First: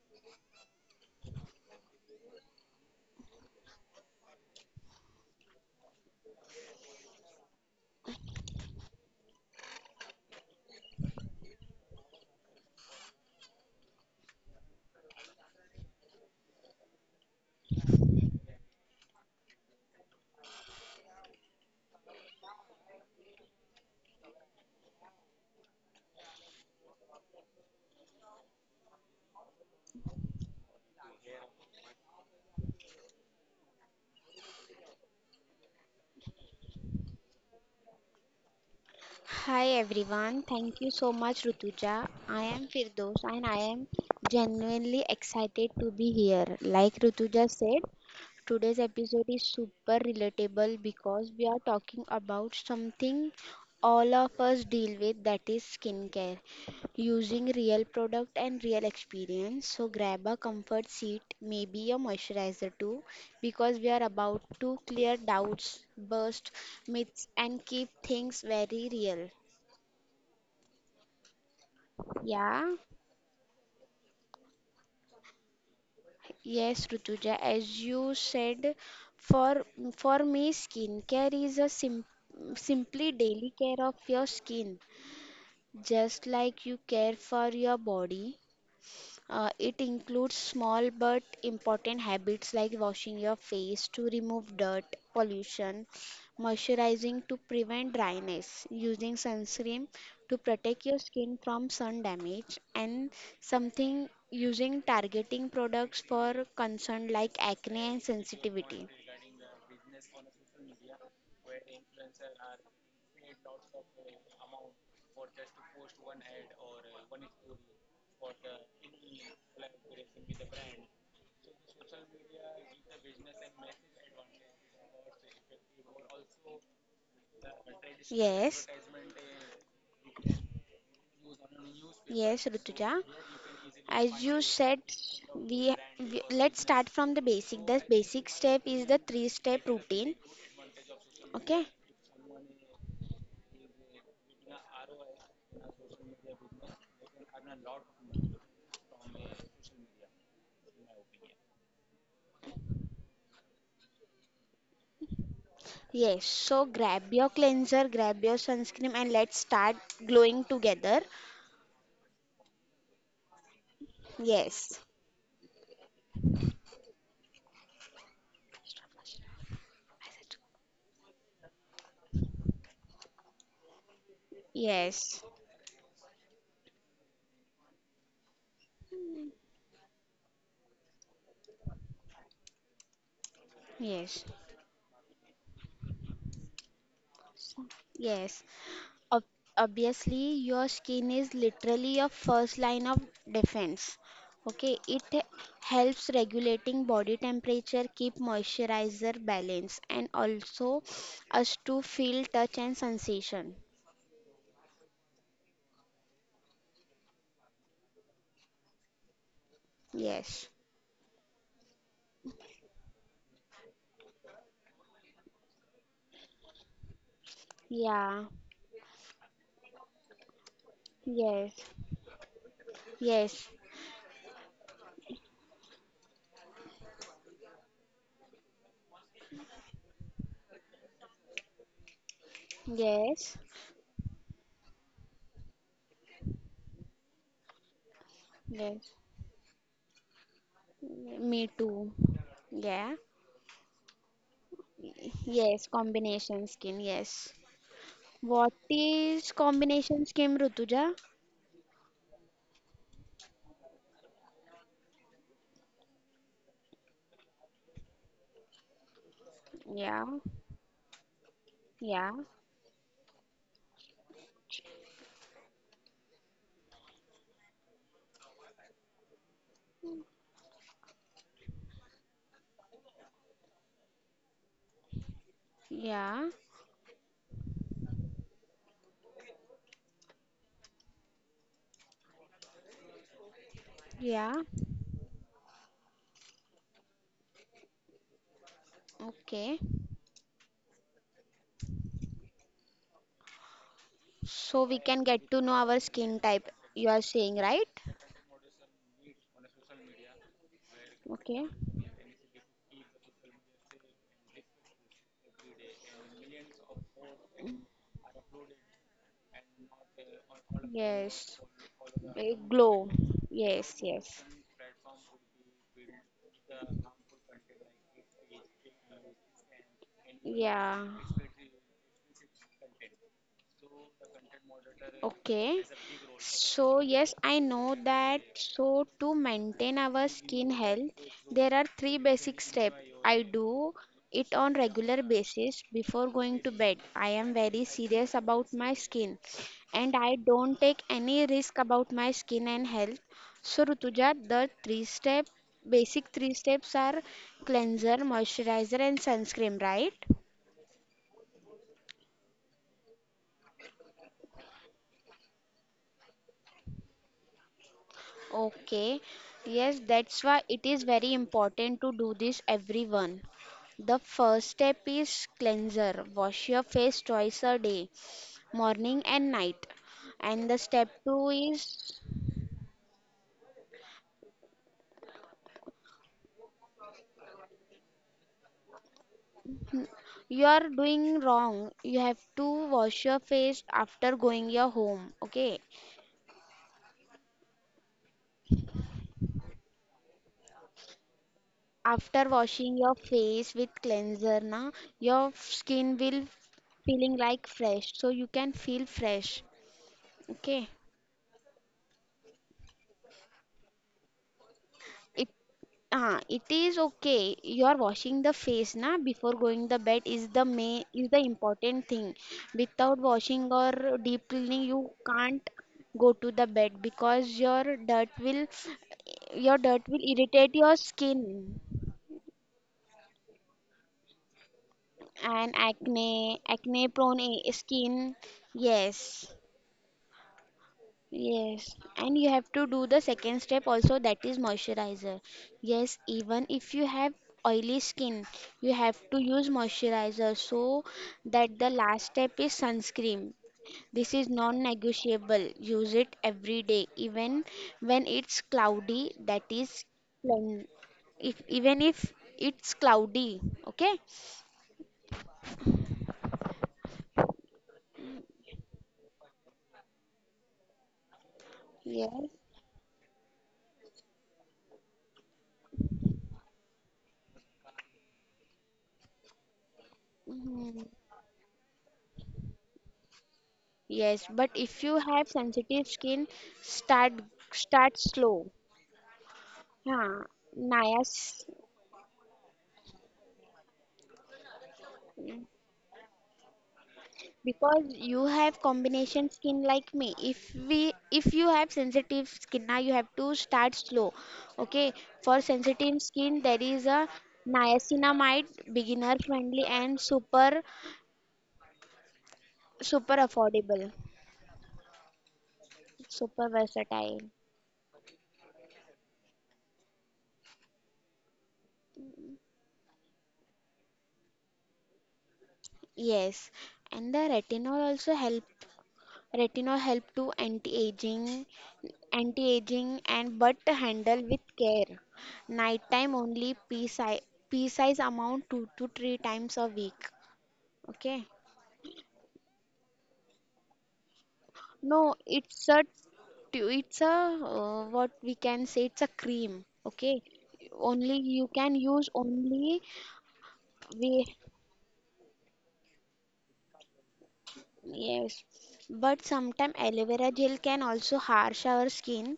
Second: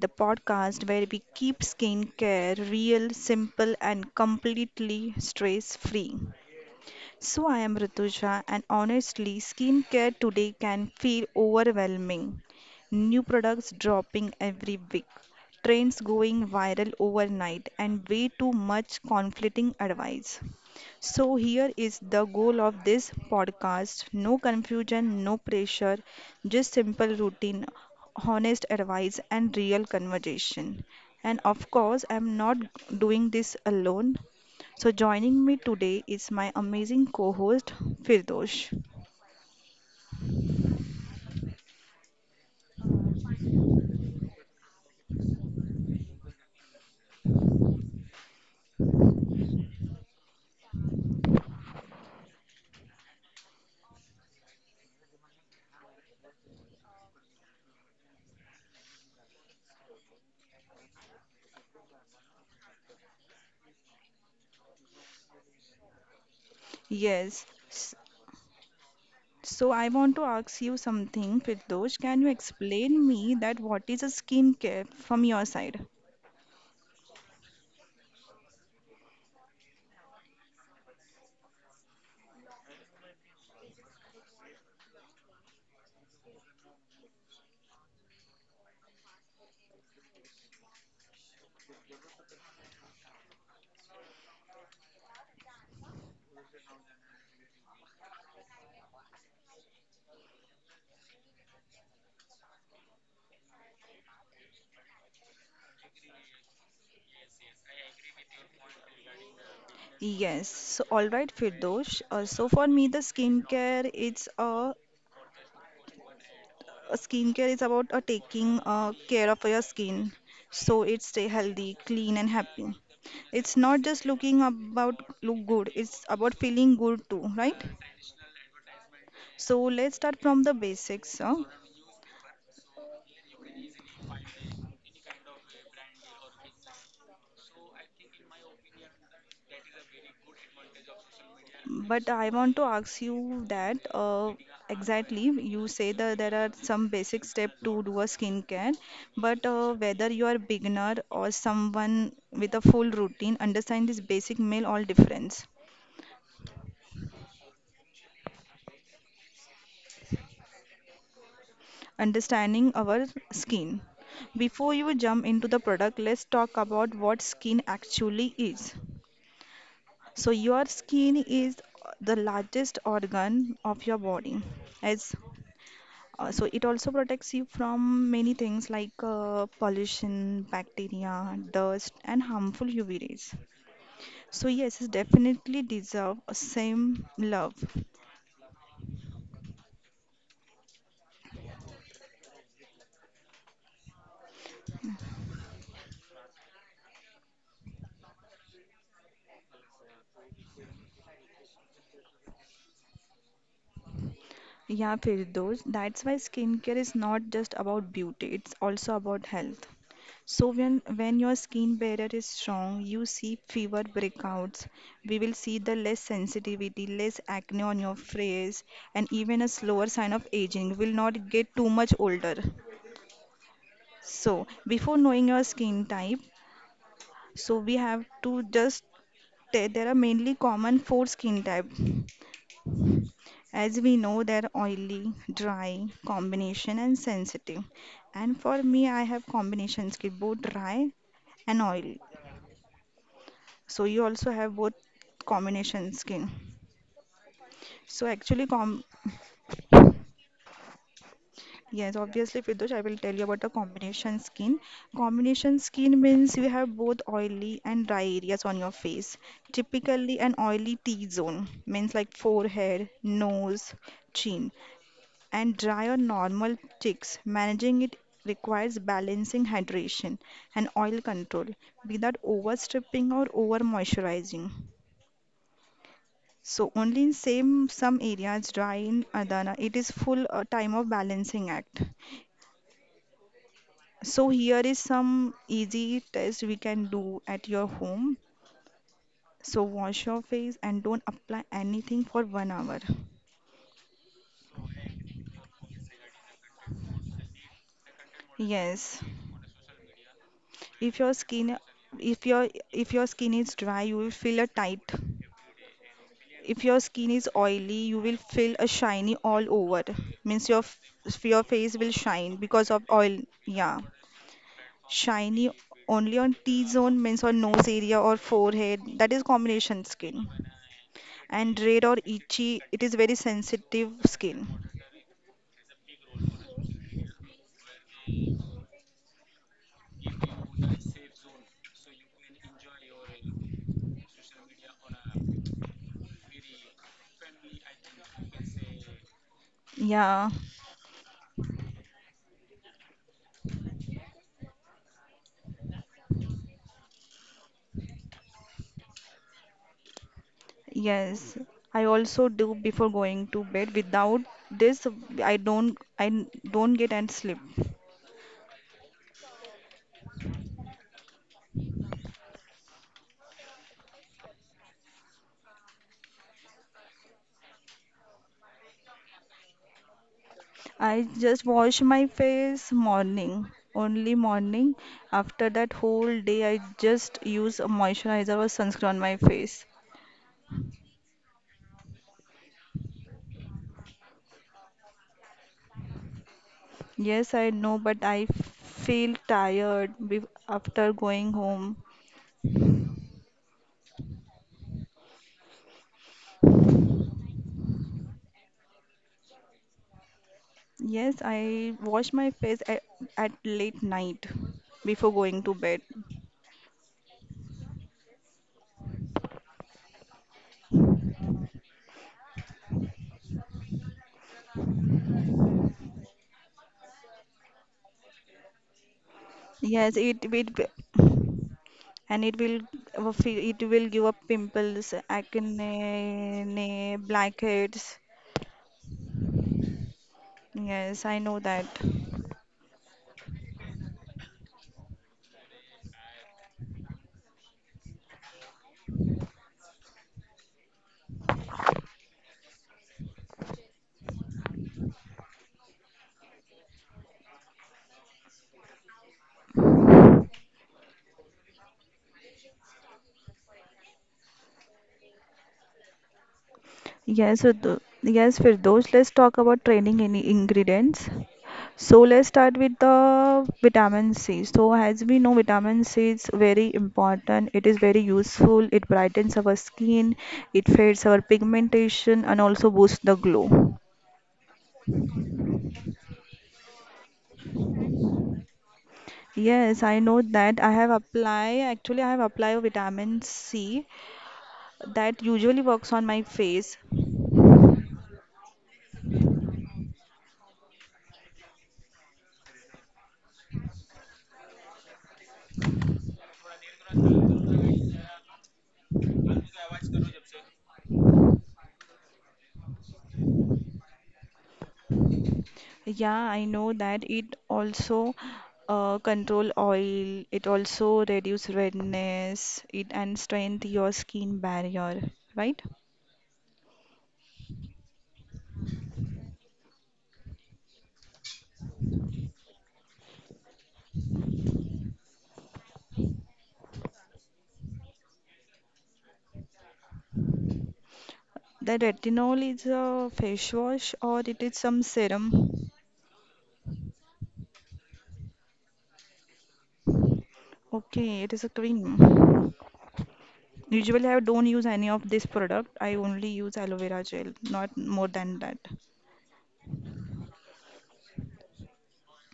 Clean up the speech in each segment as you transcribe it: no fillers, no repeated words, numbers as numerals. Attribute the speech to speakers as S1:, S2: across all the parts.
S1: the podcast where we keep skincare real, simple, and completely stress free. So I am Rituja, and honestly, skincare today can feel overwhelming. New products dropping every week, trends going viral overnight, and way too much conflicting advice. So, here is the goal of this podcast: no confusion, no pressure, just simple routine, honest advice, and real conversation. And of course, I'm not doing this alone. So, joining me today is my amazing co host, Firdosh.
S2: Hi everyone, thank you so much Rutuja. I am Firdos and I am genuinely excited to be here. Like Rutuja said, today's episode is super relatable because we are talking about something all of us deal with, that is skincare, using real product and real experience. So grab a comfort seat, maybe a moisturizer too, because we are about to clear doubts, burst myths,
S1: Yes,
S2: and keep things very real.
S1: so I want to ask you something, Firdosh. Can you
S2: Yeah,
S1: explain me that what is a skincare from your side?
S2: yes, Rutuja, as you said, for for me, skincare is a sim simply daily care of your skin, just like you care for your body. It includes small but important habits like washing your face to remove dirt, pollution, moisturizing to prevent dryness, using sunscreen to protect your skin from sun damage, and something using targeting products for concern like acne and sensitivity.
S1: Yes, so all right, Firdosh. So, for me, the skincare it's a skincare is about taking care of your skin so it stay healthy, clean, and happy. It's not just looking about look good, it's about feeling good too, right?
S2: Yes,
S1: So let's start from the basics. Huh?
S2: yes, Rutuja. As you said, we let's start from the basic. The basic step is the three step routine. Okay.
S1: But I want to ask you that exactly you say that there are some basic steps to do a skincare, but whether you are beginner or someone with a full routine, understand this basic meal all difference.
S2: Yes, so grab your cleanser, grab your sunscreen, and let's start glowing together.
S1: Understanding our skin. Before
S2: Yes,
S1: you jump into the product, let's talk about what skin actually is. So your skin is the largest organ of your body. As
S2: yes,
S1: So it also protects you from many things like pollution, bacteria, dust, and harmful UV rays.
S2: yes,
S1: So yes, it definitely deserve a same love.
S2: yes. Ob- obviously, your skin is literally your first line of defense. Okay, it helps regulating body temperature, keep moisturizer balance, and also us to feel touch and sensation.
S1: Yeah, Firdoz, that's why skincare is not just about beauty, it's also about health. So
S2: Yes,
S1: when your skin barrier is strong, you see fewer breakouts. We will see the less sensitivity, less acne on your
S2: yeah,
S1: face, and even a slower sign of aging. Will not get
S2: yes,
S1: too much older.
S2: yes,
S1: So, before knowing your skin type, so we have to just there are mainly common four skin type.
S2: yes.
S1: As we know, they're oily, dry, combination, and sensitive. And for me,
S2: Yes,
S1: I have combination skin, both dry
S2: me
S1: and
S2: too.
S1: oily.
S2: Yeah.
S1: So you also have both
S2: Yes,
S1: combination skin.
S2: combination skin. Yes.
S1: So actually,
S2: What
S1: com
S2: is combination skin, Rutuja?
S1: Yes, obviously, Fidush, I will tell you about the combination skin. Combination skin means you have both oily and dry areas on your face.
S2: Yeah,
S1: Typically, an oily T-zone means
S2: yeah,
S1: like forehead, nose, chin, and dry or normal cheeks. Managing it requires balancing hydration and oil control without overstripping or over moisturizing.
S2: yeah,
S1: So only in same some areas dry in Adana, it is full time of balancing act. So
S2: yeah.
S1: here is some easy test we can do at your home.
S2: Okay.
S1: So wash your face and don't apply anything for one hour.
S2: So we can get to know our skin type, you are saying, right?
S1: Yes. If your
S2: Okay.
S1: skin if your skin is dry, you will feel a tight. If your skin is oily, you will feel a shiny all over. Means your
S2: Yes.
S1: face will shine
S2: A
S1: because of
S2: glow.
S1: oil.
S2: Yes,
S1: Yeah.
S2: yes.
S1: Shiny only on T zone means on nose area or forehead. That is combination skin.
S2: Yeah.
S1: And red or itchy, it is very sensitive skin.
S2: Okay. So, yes, I know that. So, to maintain our skin health, there are three basic steps. I do it on regular basis before going to bed. I am very serious about my skin and I
S1: Yeah,
S2: don't take any risk about my skin and health. So, Rutuja, the three step basic three steps are cleanser, moisturizer and sunscreen, right?
S1: yes. I also do before going to bed. Without this, I don't get and sleep.
S2: Okay, yes, that's why it is very important to do this, everyone. The first step is cleanser. Wash your face twice a day, morning and night. And the step
S1: I
S2: two
S1: just wash
S2: is,
S1: my face morning, only morning. After that whole day, I just use a moisturizer or sunscreen on my face.
S2: you are doing wrong. You have to wash your face after going your home. Okay,
S1: Yes, I know, but I feel tired after going home.
S2: after washing your face with cleanser, na, your skin will feeling like fresh, so you can feel fresh. Okay.
S1: Yes, I wash my face at late night before
S2: It
S1: going to bed.
S2: it is okay. You are washing the face na before going the bed is the main is the important thing. Without washing or deep cleaning, you can't go to the bed because your dirt will your dirt
S1: Yes,
S2: will
S1: it will,
S2: irritate your skin
S1: and it will it will give up pimples,
S2: and acne
S1: acne,
S2: acne prone a-
S1: blackheads.
S2: skin. Yes.
S1: Yes, I know that.
S2: Yes, and you have to do the second step also, that is moisturizer. Yes, even if you have oily skin, you have to use moisturizer, so that the last step is sunscreen. This is non-negotiable. Use it every day, even when it's cloudy, that is clean. If even if it's cloudy, okay?
S1: Yes, so th Yes, Firdosh, let's talk about training in ingredients. So let's
S2: Yes.
S1: start with the vitamin C. So as we know, vitamin C is very important. It is very useful. It brightens our skin, it
S2: Mhm.
S1: fades our pigmentation, and also boosts the glow.
S2: Yes, but if you have sensitive skin, start start slow.
S1: Yes, I
S2: Yeah,
S1: know that.
S2: Naya's,
S1: I have applied vitamin C that usually works on my face.
S2: because you have combination skin like me. If you have sensitive skin now, you have to start slow. Okay, for sensitive skin there is a niacinamide, beginner friendly and super affordable,
S1: Yeah,
S2: super
S1: I know that
S2: versatile.
S1: it also control oil. It also reduce redness. It and strength your skin barrier, right?
S2: Yes, and the retinol also help. Retinol help to anti-aging and but handle with care. Nighttime only pea size amount two to three times a week. Okay.
S1: The retinol is a face wash or it is some
S2: No, it's
S1: serum?
S2: a tu- it's a what we can say it's a cream. Okay. Only
S1: Okay, it
S2: you
S1: is a
S2: can
S1: cream.
S2: use only
S1: Usually
S2: we.
S1: I don't use any of this product. I only use aloe vera gel, not more
S2: Yes,
S1: than that.
S2: but sometimes aloe vera gel can also harsh our skin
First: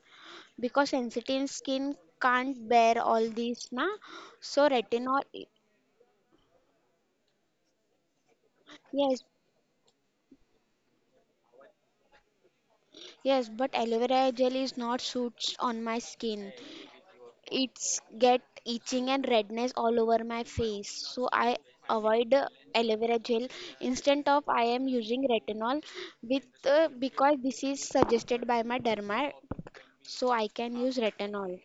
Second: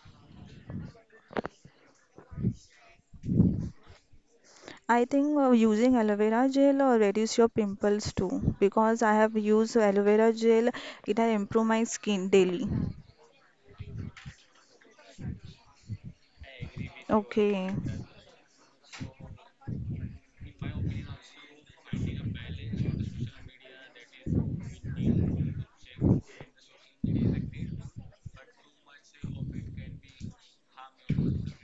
S2: because sensitive skin can't bear all this, na? So
S1: I
S2: retinol,
S1: think using aloe vera gel reduce your pimples too because I
S2: yes,
S1: have used aloe vera gel. It has improved my skin daily.
S2: yes, but aloe vera gel is not suits on my skin.
S1: Okay,
S2: It's get itching and redness all over my face. So I avoid aloe vera gel, instead of I am using retinol with because this is suggested by my derma, so I can use retinol.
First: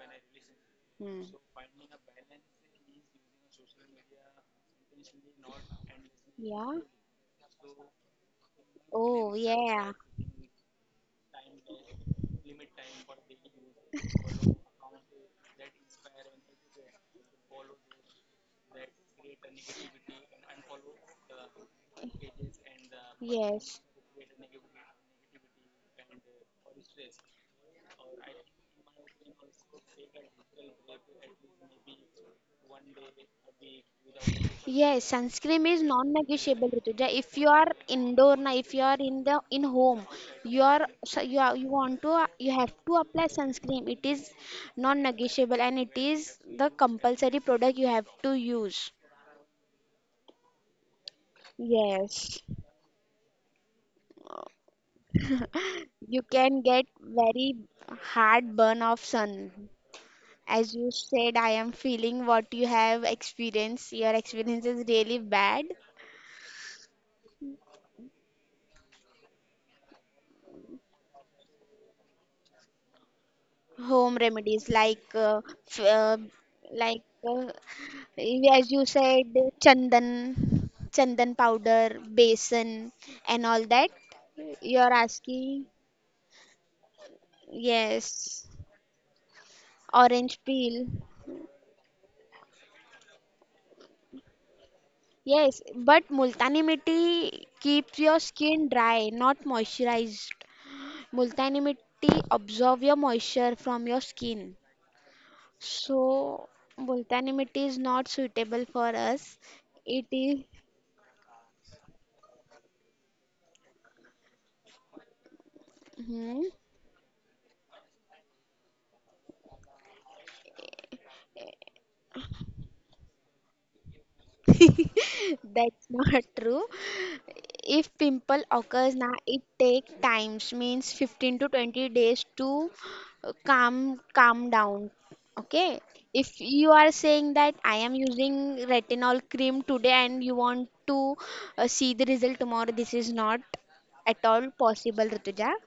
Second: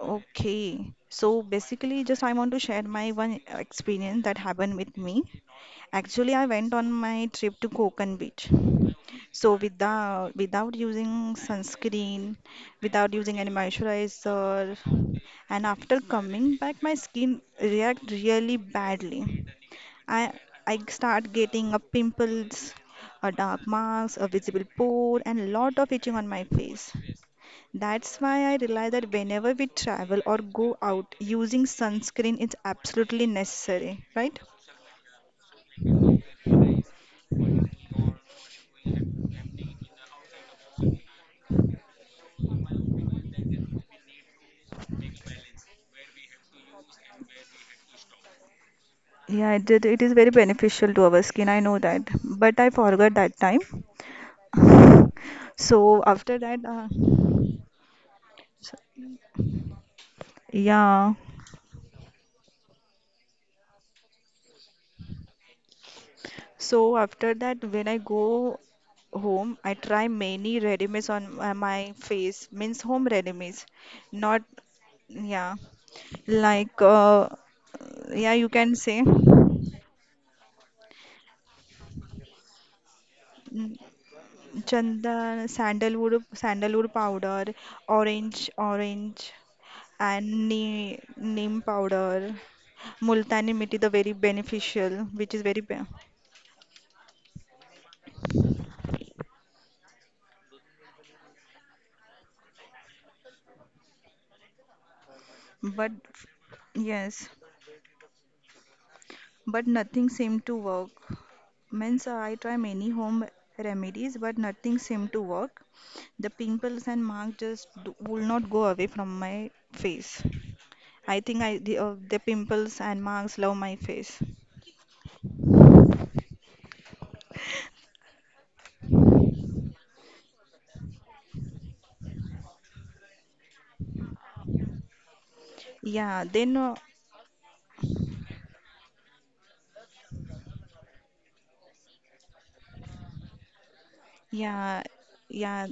S1: okay.
S2: Hmm.
S1: So basically, just I want to share my one experience that happened with me. Actually, I went
S2: Yeah.
S1: on my trip to Konkan Beach.
S2: Oh,
S1: So
S2: yeah.
S1: without using sunscreen, without using any moisturizer, and after coming back, my skin react really badly. I I start getting a pimples, a dark
S2: Yes.
S1: marks, a visible pore, and a lot of itching on my face. That's why I realize that whenever we travel or go out, using sunscreen is absolutely necessary, right?
S2: Yes, sunscreen is non-negotiable, Rituja. If you are indoor now, if you are in the in home, you are, so you are, you want to you have to apply sunscreen. It is non-negotiable and it is the compulsory product you have to use.
S1: Yeah, it did. It is very beneficial to our skin. I know that,
S2: Yes.
S1: but I forgot that time.
S2: Uh,
S1: So
S2: You
S1: after that,
S2: can get very hard
S1: s-
S2: burn of sun. As you
S1: yeah.
S2: said, I am feeling what you have experienced. Your experience is really bad.
S1: So after that, when I go home, I try many remedies on my face, means home remedies,
S2: Home
S1: not
S2: remedies like
S1: yeah,
S2: f- uh,
S1: like
S2: like uh,
S1: yeah, you
S2: as
S1: can
S2: you
S1: say.
S2: said, chandan chandan powder basin, and all
S1: Mm,
S2: that you're
S1: Chandan,
S2: asking,
S1: sandalwood, sandalwood powder, orange,
S2: yes,
S1: orange,
S2: orange
S1: and
S2: peel,
S1: neem, neem powder, multani mitti, the very beneficial, which is
S2: yes,
S1: very, be
S2: but multani mitti keeps your skin dry, not moisturized. Multani mitti absorb your moisture from your skin,
S1: but
S2: so
S1: yes,
S2: multani mitti is not suitable for us,
S1: but nothing
S2: it
S1: seemed
S2: is.
S1: to work. Means I try many home remedies, but nothing seemed to work. The
S2: Mhm.
S1: pimples and marks will not go away from my face. I think the pimples and marks love my face.
S2: That's not true. If pimple occurs now, it takes times means 15 to 20 days to calm down. Okay.
S1: Yeah,
S2: If
S1: then uh,
S2: you are saying that I am using retinol cream today and you want to see the result tomorrow, this is not at all
S1: Yeah,
S2: possible, Rituja.
S1: yeah,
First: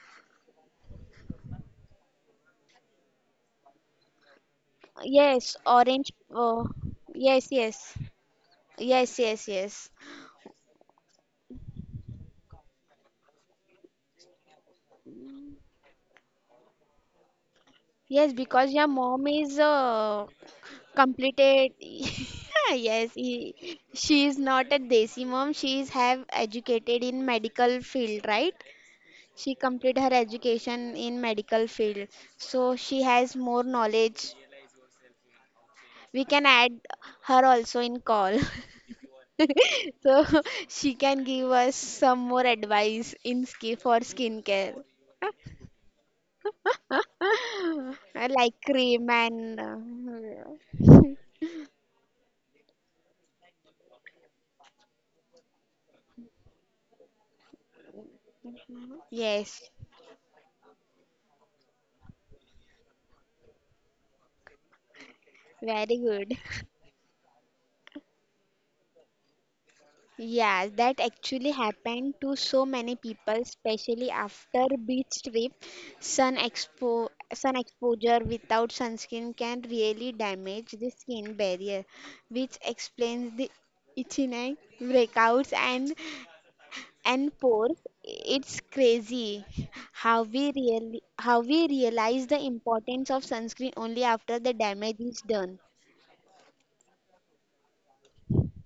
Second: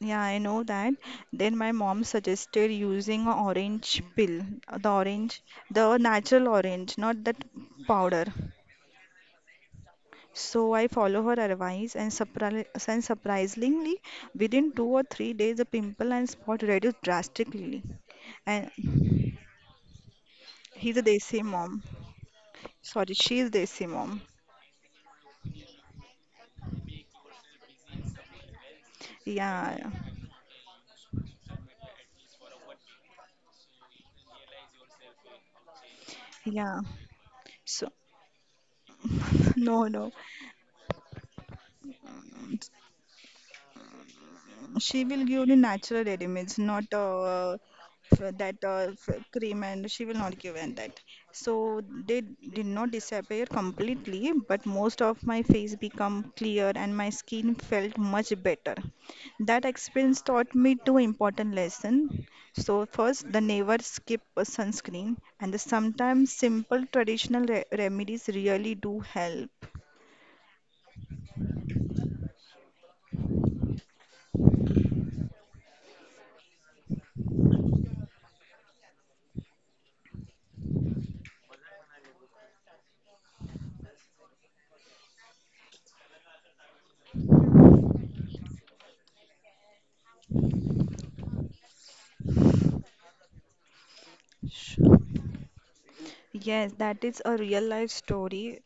S1: yeah, I know that. Then my mom suggested using a orange peel, uh, the orange,
S2: Yes,
S1: the
S2: orange.
S1: natural orange, not that
S2: Yes, yes,
S1: powder.
S2: yes, yes, yes.
S1: So I follow her advice and, surprisingly, within two or three days, the pimple and spot reduced drastically.
S2: Yes,
S1: And
S2: because your mom is
S1: he's a desi
S2: completed,
S1: mom. Sorry,
S2: yes,
S1: she is desi mom.
S2: she is not a desi mom, she is have educated in medical field, right? She
S1: Yeah,
S2: completed her education in medical field, so she has more knowledge, we can add
S1: yeah.
S2: her also
S1: So,
S2: in call.
S1: no, no.
S2: So she can give us some more advice in skin for skincare.
S1: She will give the natural remedies, not f-
S2: Like
S1: that
S2: cream
S1: f-
S2: and
S1: cream, and she will not give and that. So they did not disappear completely, but most of my face become clear and my skin felt much better.
S2: yes,
S1: That experience taught me two important lessons. So first, the never skip a sunscreen, and the
S2: very
S1: sometimes
S2: good.
S1: simple traditional remedies really do help.
S2: Yeah, that actually happened to so many people, especially after beach trip. Sun expo sun exposure without sunscreen can really damage the skin barrier, which explains the itching, breakouts, and pores. It's crazy how we realize the importance of sunscreen only after the
S1: Sure.
S2: damage is done.
S1: Yes, that is a real life story.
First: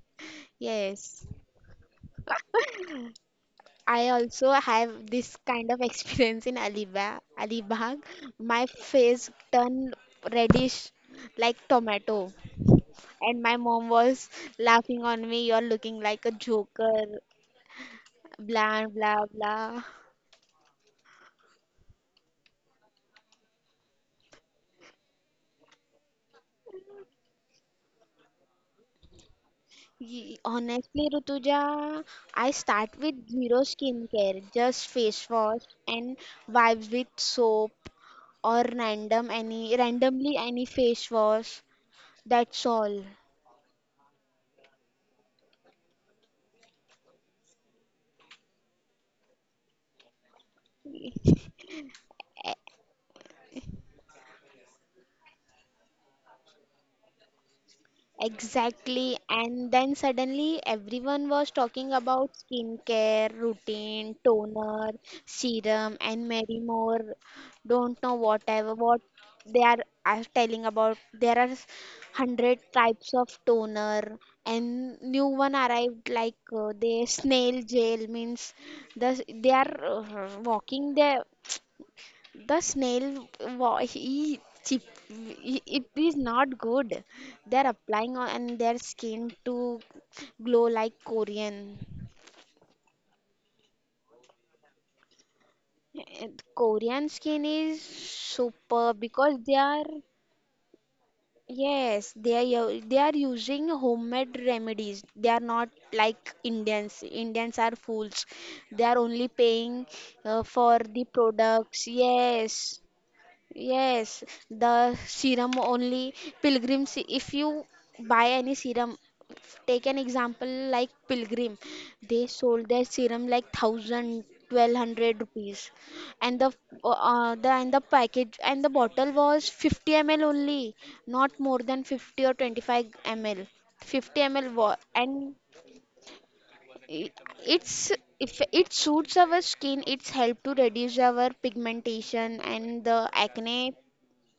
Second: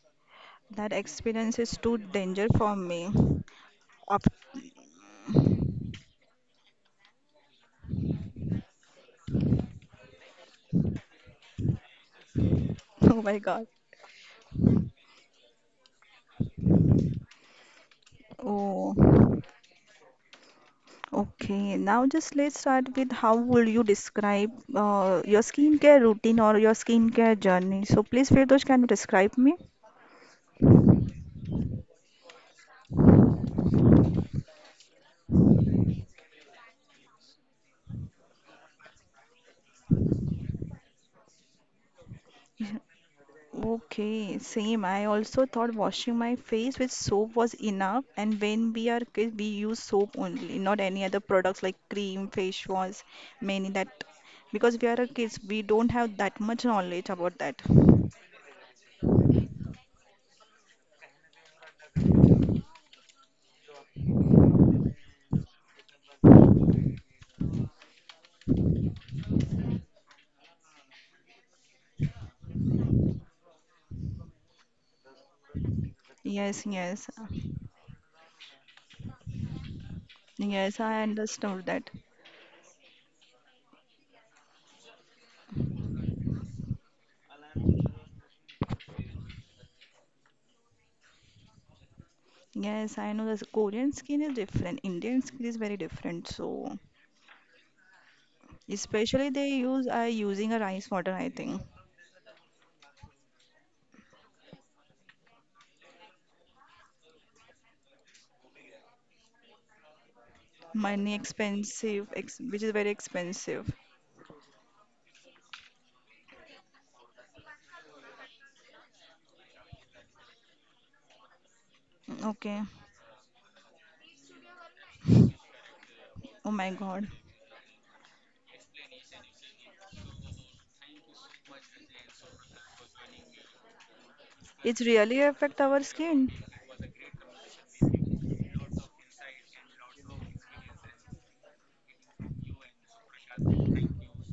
S1: That
S2: Yes.
S1: experience is too danger for me.
S2: I
S1: Up.
S2: also have this kind of experience in Alibag. Alibag, my face turned reddish like tomato,
S1: Oh my
S2: and my
S1: God.
S2: mom was laughing on me. You're looking like a joker, blah
S1: Oh,
S2: blah blah.
S1: okay. Now just let's start with how would you describe your skincare routine or your skincare journey? So please, Firdosh, can you describe me?
S2: Ye- Honestly, Rutuja, I start with zero skincare, just face wash and wipes with soap or randomly any face wash. That's
S1: Yeah.
S2: all.
S1: Okay, same. I also thought washing my face with soap was enough, and when we are kids, we use soap only, not any other products like cream, face wash, many that because we are a kids, we don't have that much knowledge about that.
S2: Exactly, and then suddenly everyone was talking about skincare, routine, toner, serum, and many more. Don't know what they are telling about. There are hundred types of toner, and new one arrived like
S1: Yes,
S2: the
S1: yes.
S2: snail gel means the they are
S1: Yes,
S2: walking
S1: I
S2: there,
S1: understood that.
S2: the snail, wa- he, chip, he- it is not good. They're applying on their skin to glow like Korean.
S1: Yes, I know that Korean skin is different. Indian skin is very different.
S2: And
S1: So,
S2: Korean skin is super
S1: especially
S2: because
S1: they
S2: they are,
S1: use are using a rice water, I think.
S2: yes they are using homemade remedies. They are not like Indians. Indians are fools. They are only paying for the
S1: Money
S2: products.
S1: expensive, ex
S2: Yes.
S1: which is very expensive.
S2: Yes, the serum only pilgrims. If you buy any serum, take an example like pilgrim, they
S1: Okay.
S2: sold their serum like thousand, 1200 rupees, and
S1: Oh my God.
S2: the and the package and the bottle was 50 ml only, not more than 50 or 25 ml. 50 ml wa-
S1: It's really
S2: and
S1: affect our skin.
S2: it, it's, if it suits our skin, it's help to reduce our pigmentation and the acne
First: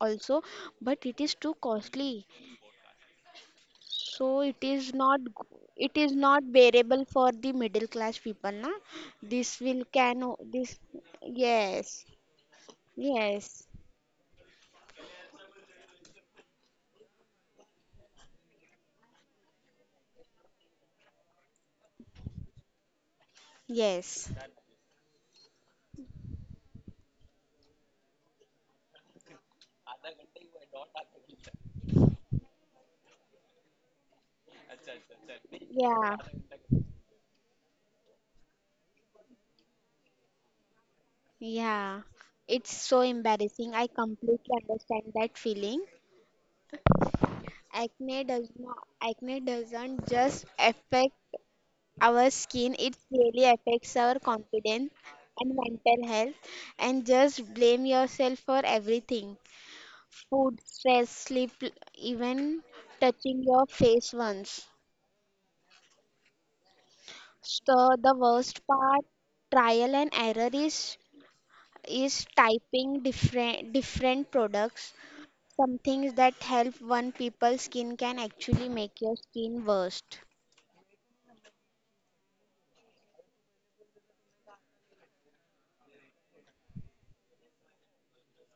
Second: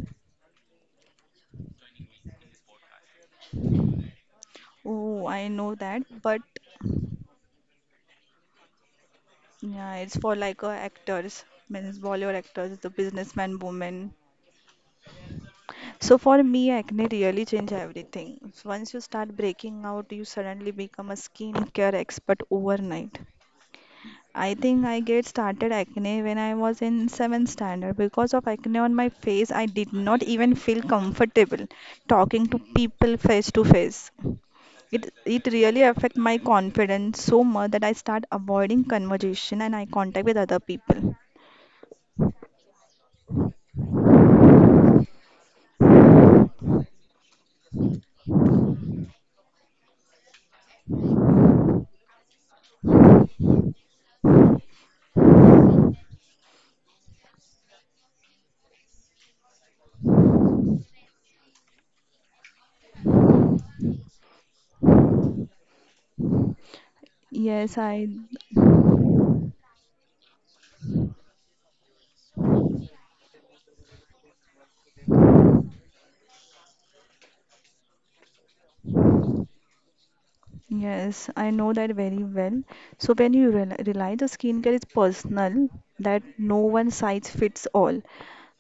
S2: also, but it is too costly, so it is not
S1: Oh, I
S2: g-
S1: know
S2: it
S1: that,
S2: is
S1: but
S2: not bearable for the middle class people, na, this will
S1: yeah, it's
S2: can
S1: for
S2: o-
S1: like
S2: this.
S1: actors, means
S2: Yes,
S1: Bollywood actors, the
S2: yes,
S1: businessman woman. So for me, acne really changed everything. Once you start breaking out, you suddenly become a skincare expert overnight.
S2: yes,
S1: I think I get started acne when I was in seventh standard. Because of acne on my face, I did not even feel comfortable talking to people face to face. It really affect
S2: yeah,
S1: my confidence so much that I start avoiding conversation and eye contact with other people.
S2: yeah, it's so embarrassing. I completely understand that feeling. Acne doesn't just affect our skin, it really affects our confidence and mental health. And just blame yourself for everything, food, stress, sleep, even touching your face once.
S1: Yes,
S2: So,
S1: I
S2: the worst part, trial and error is typing different products. Some things that help one people's skin can actually make your skin worst.
S1: Yes, I know that very well. So when you rely the skincare is personal, that no one size fits all.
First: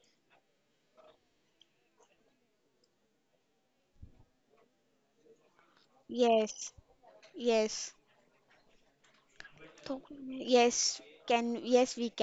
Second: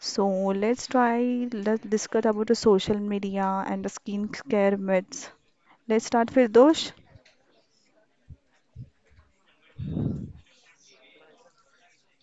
S1: So let's try, let's discuss about the social media and the skincare myths. Let's start with
S2: Yes,
S1: Firdosh.
S2: yes, तो- yes, can, yes we can.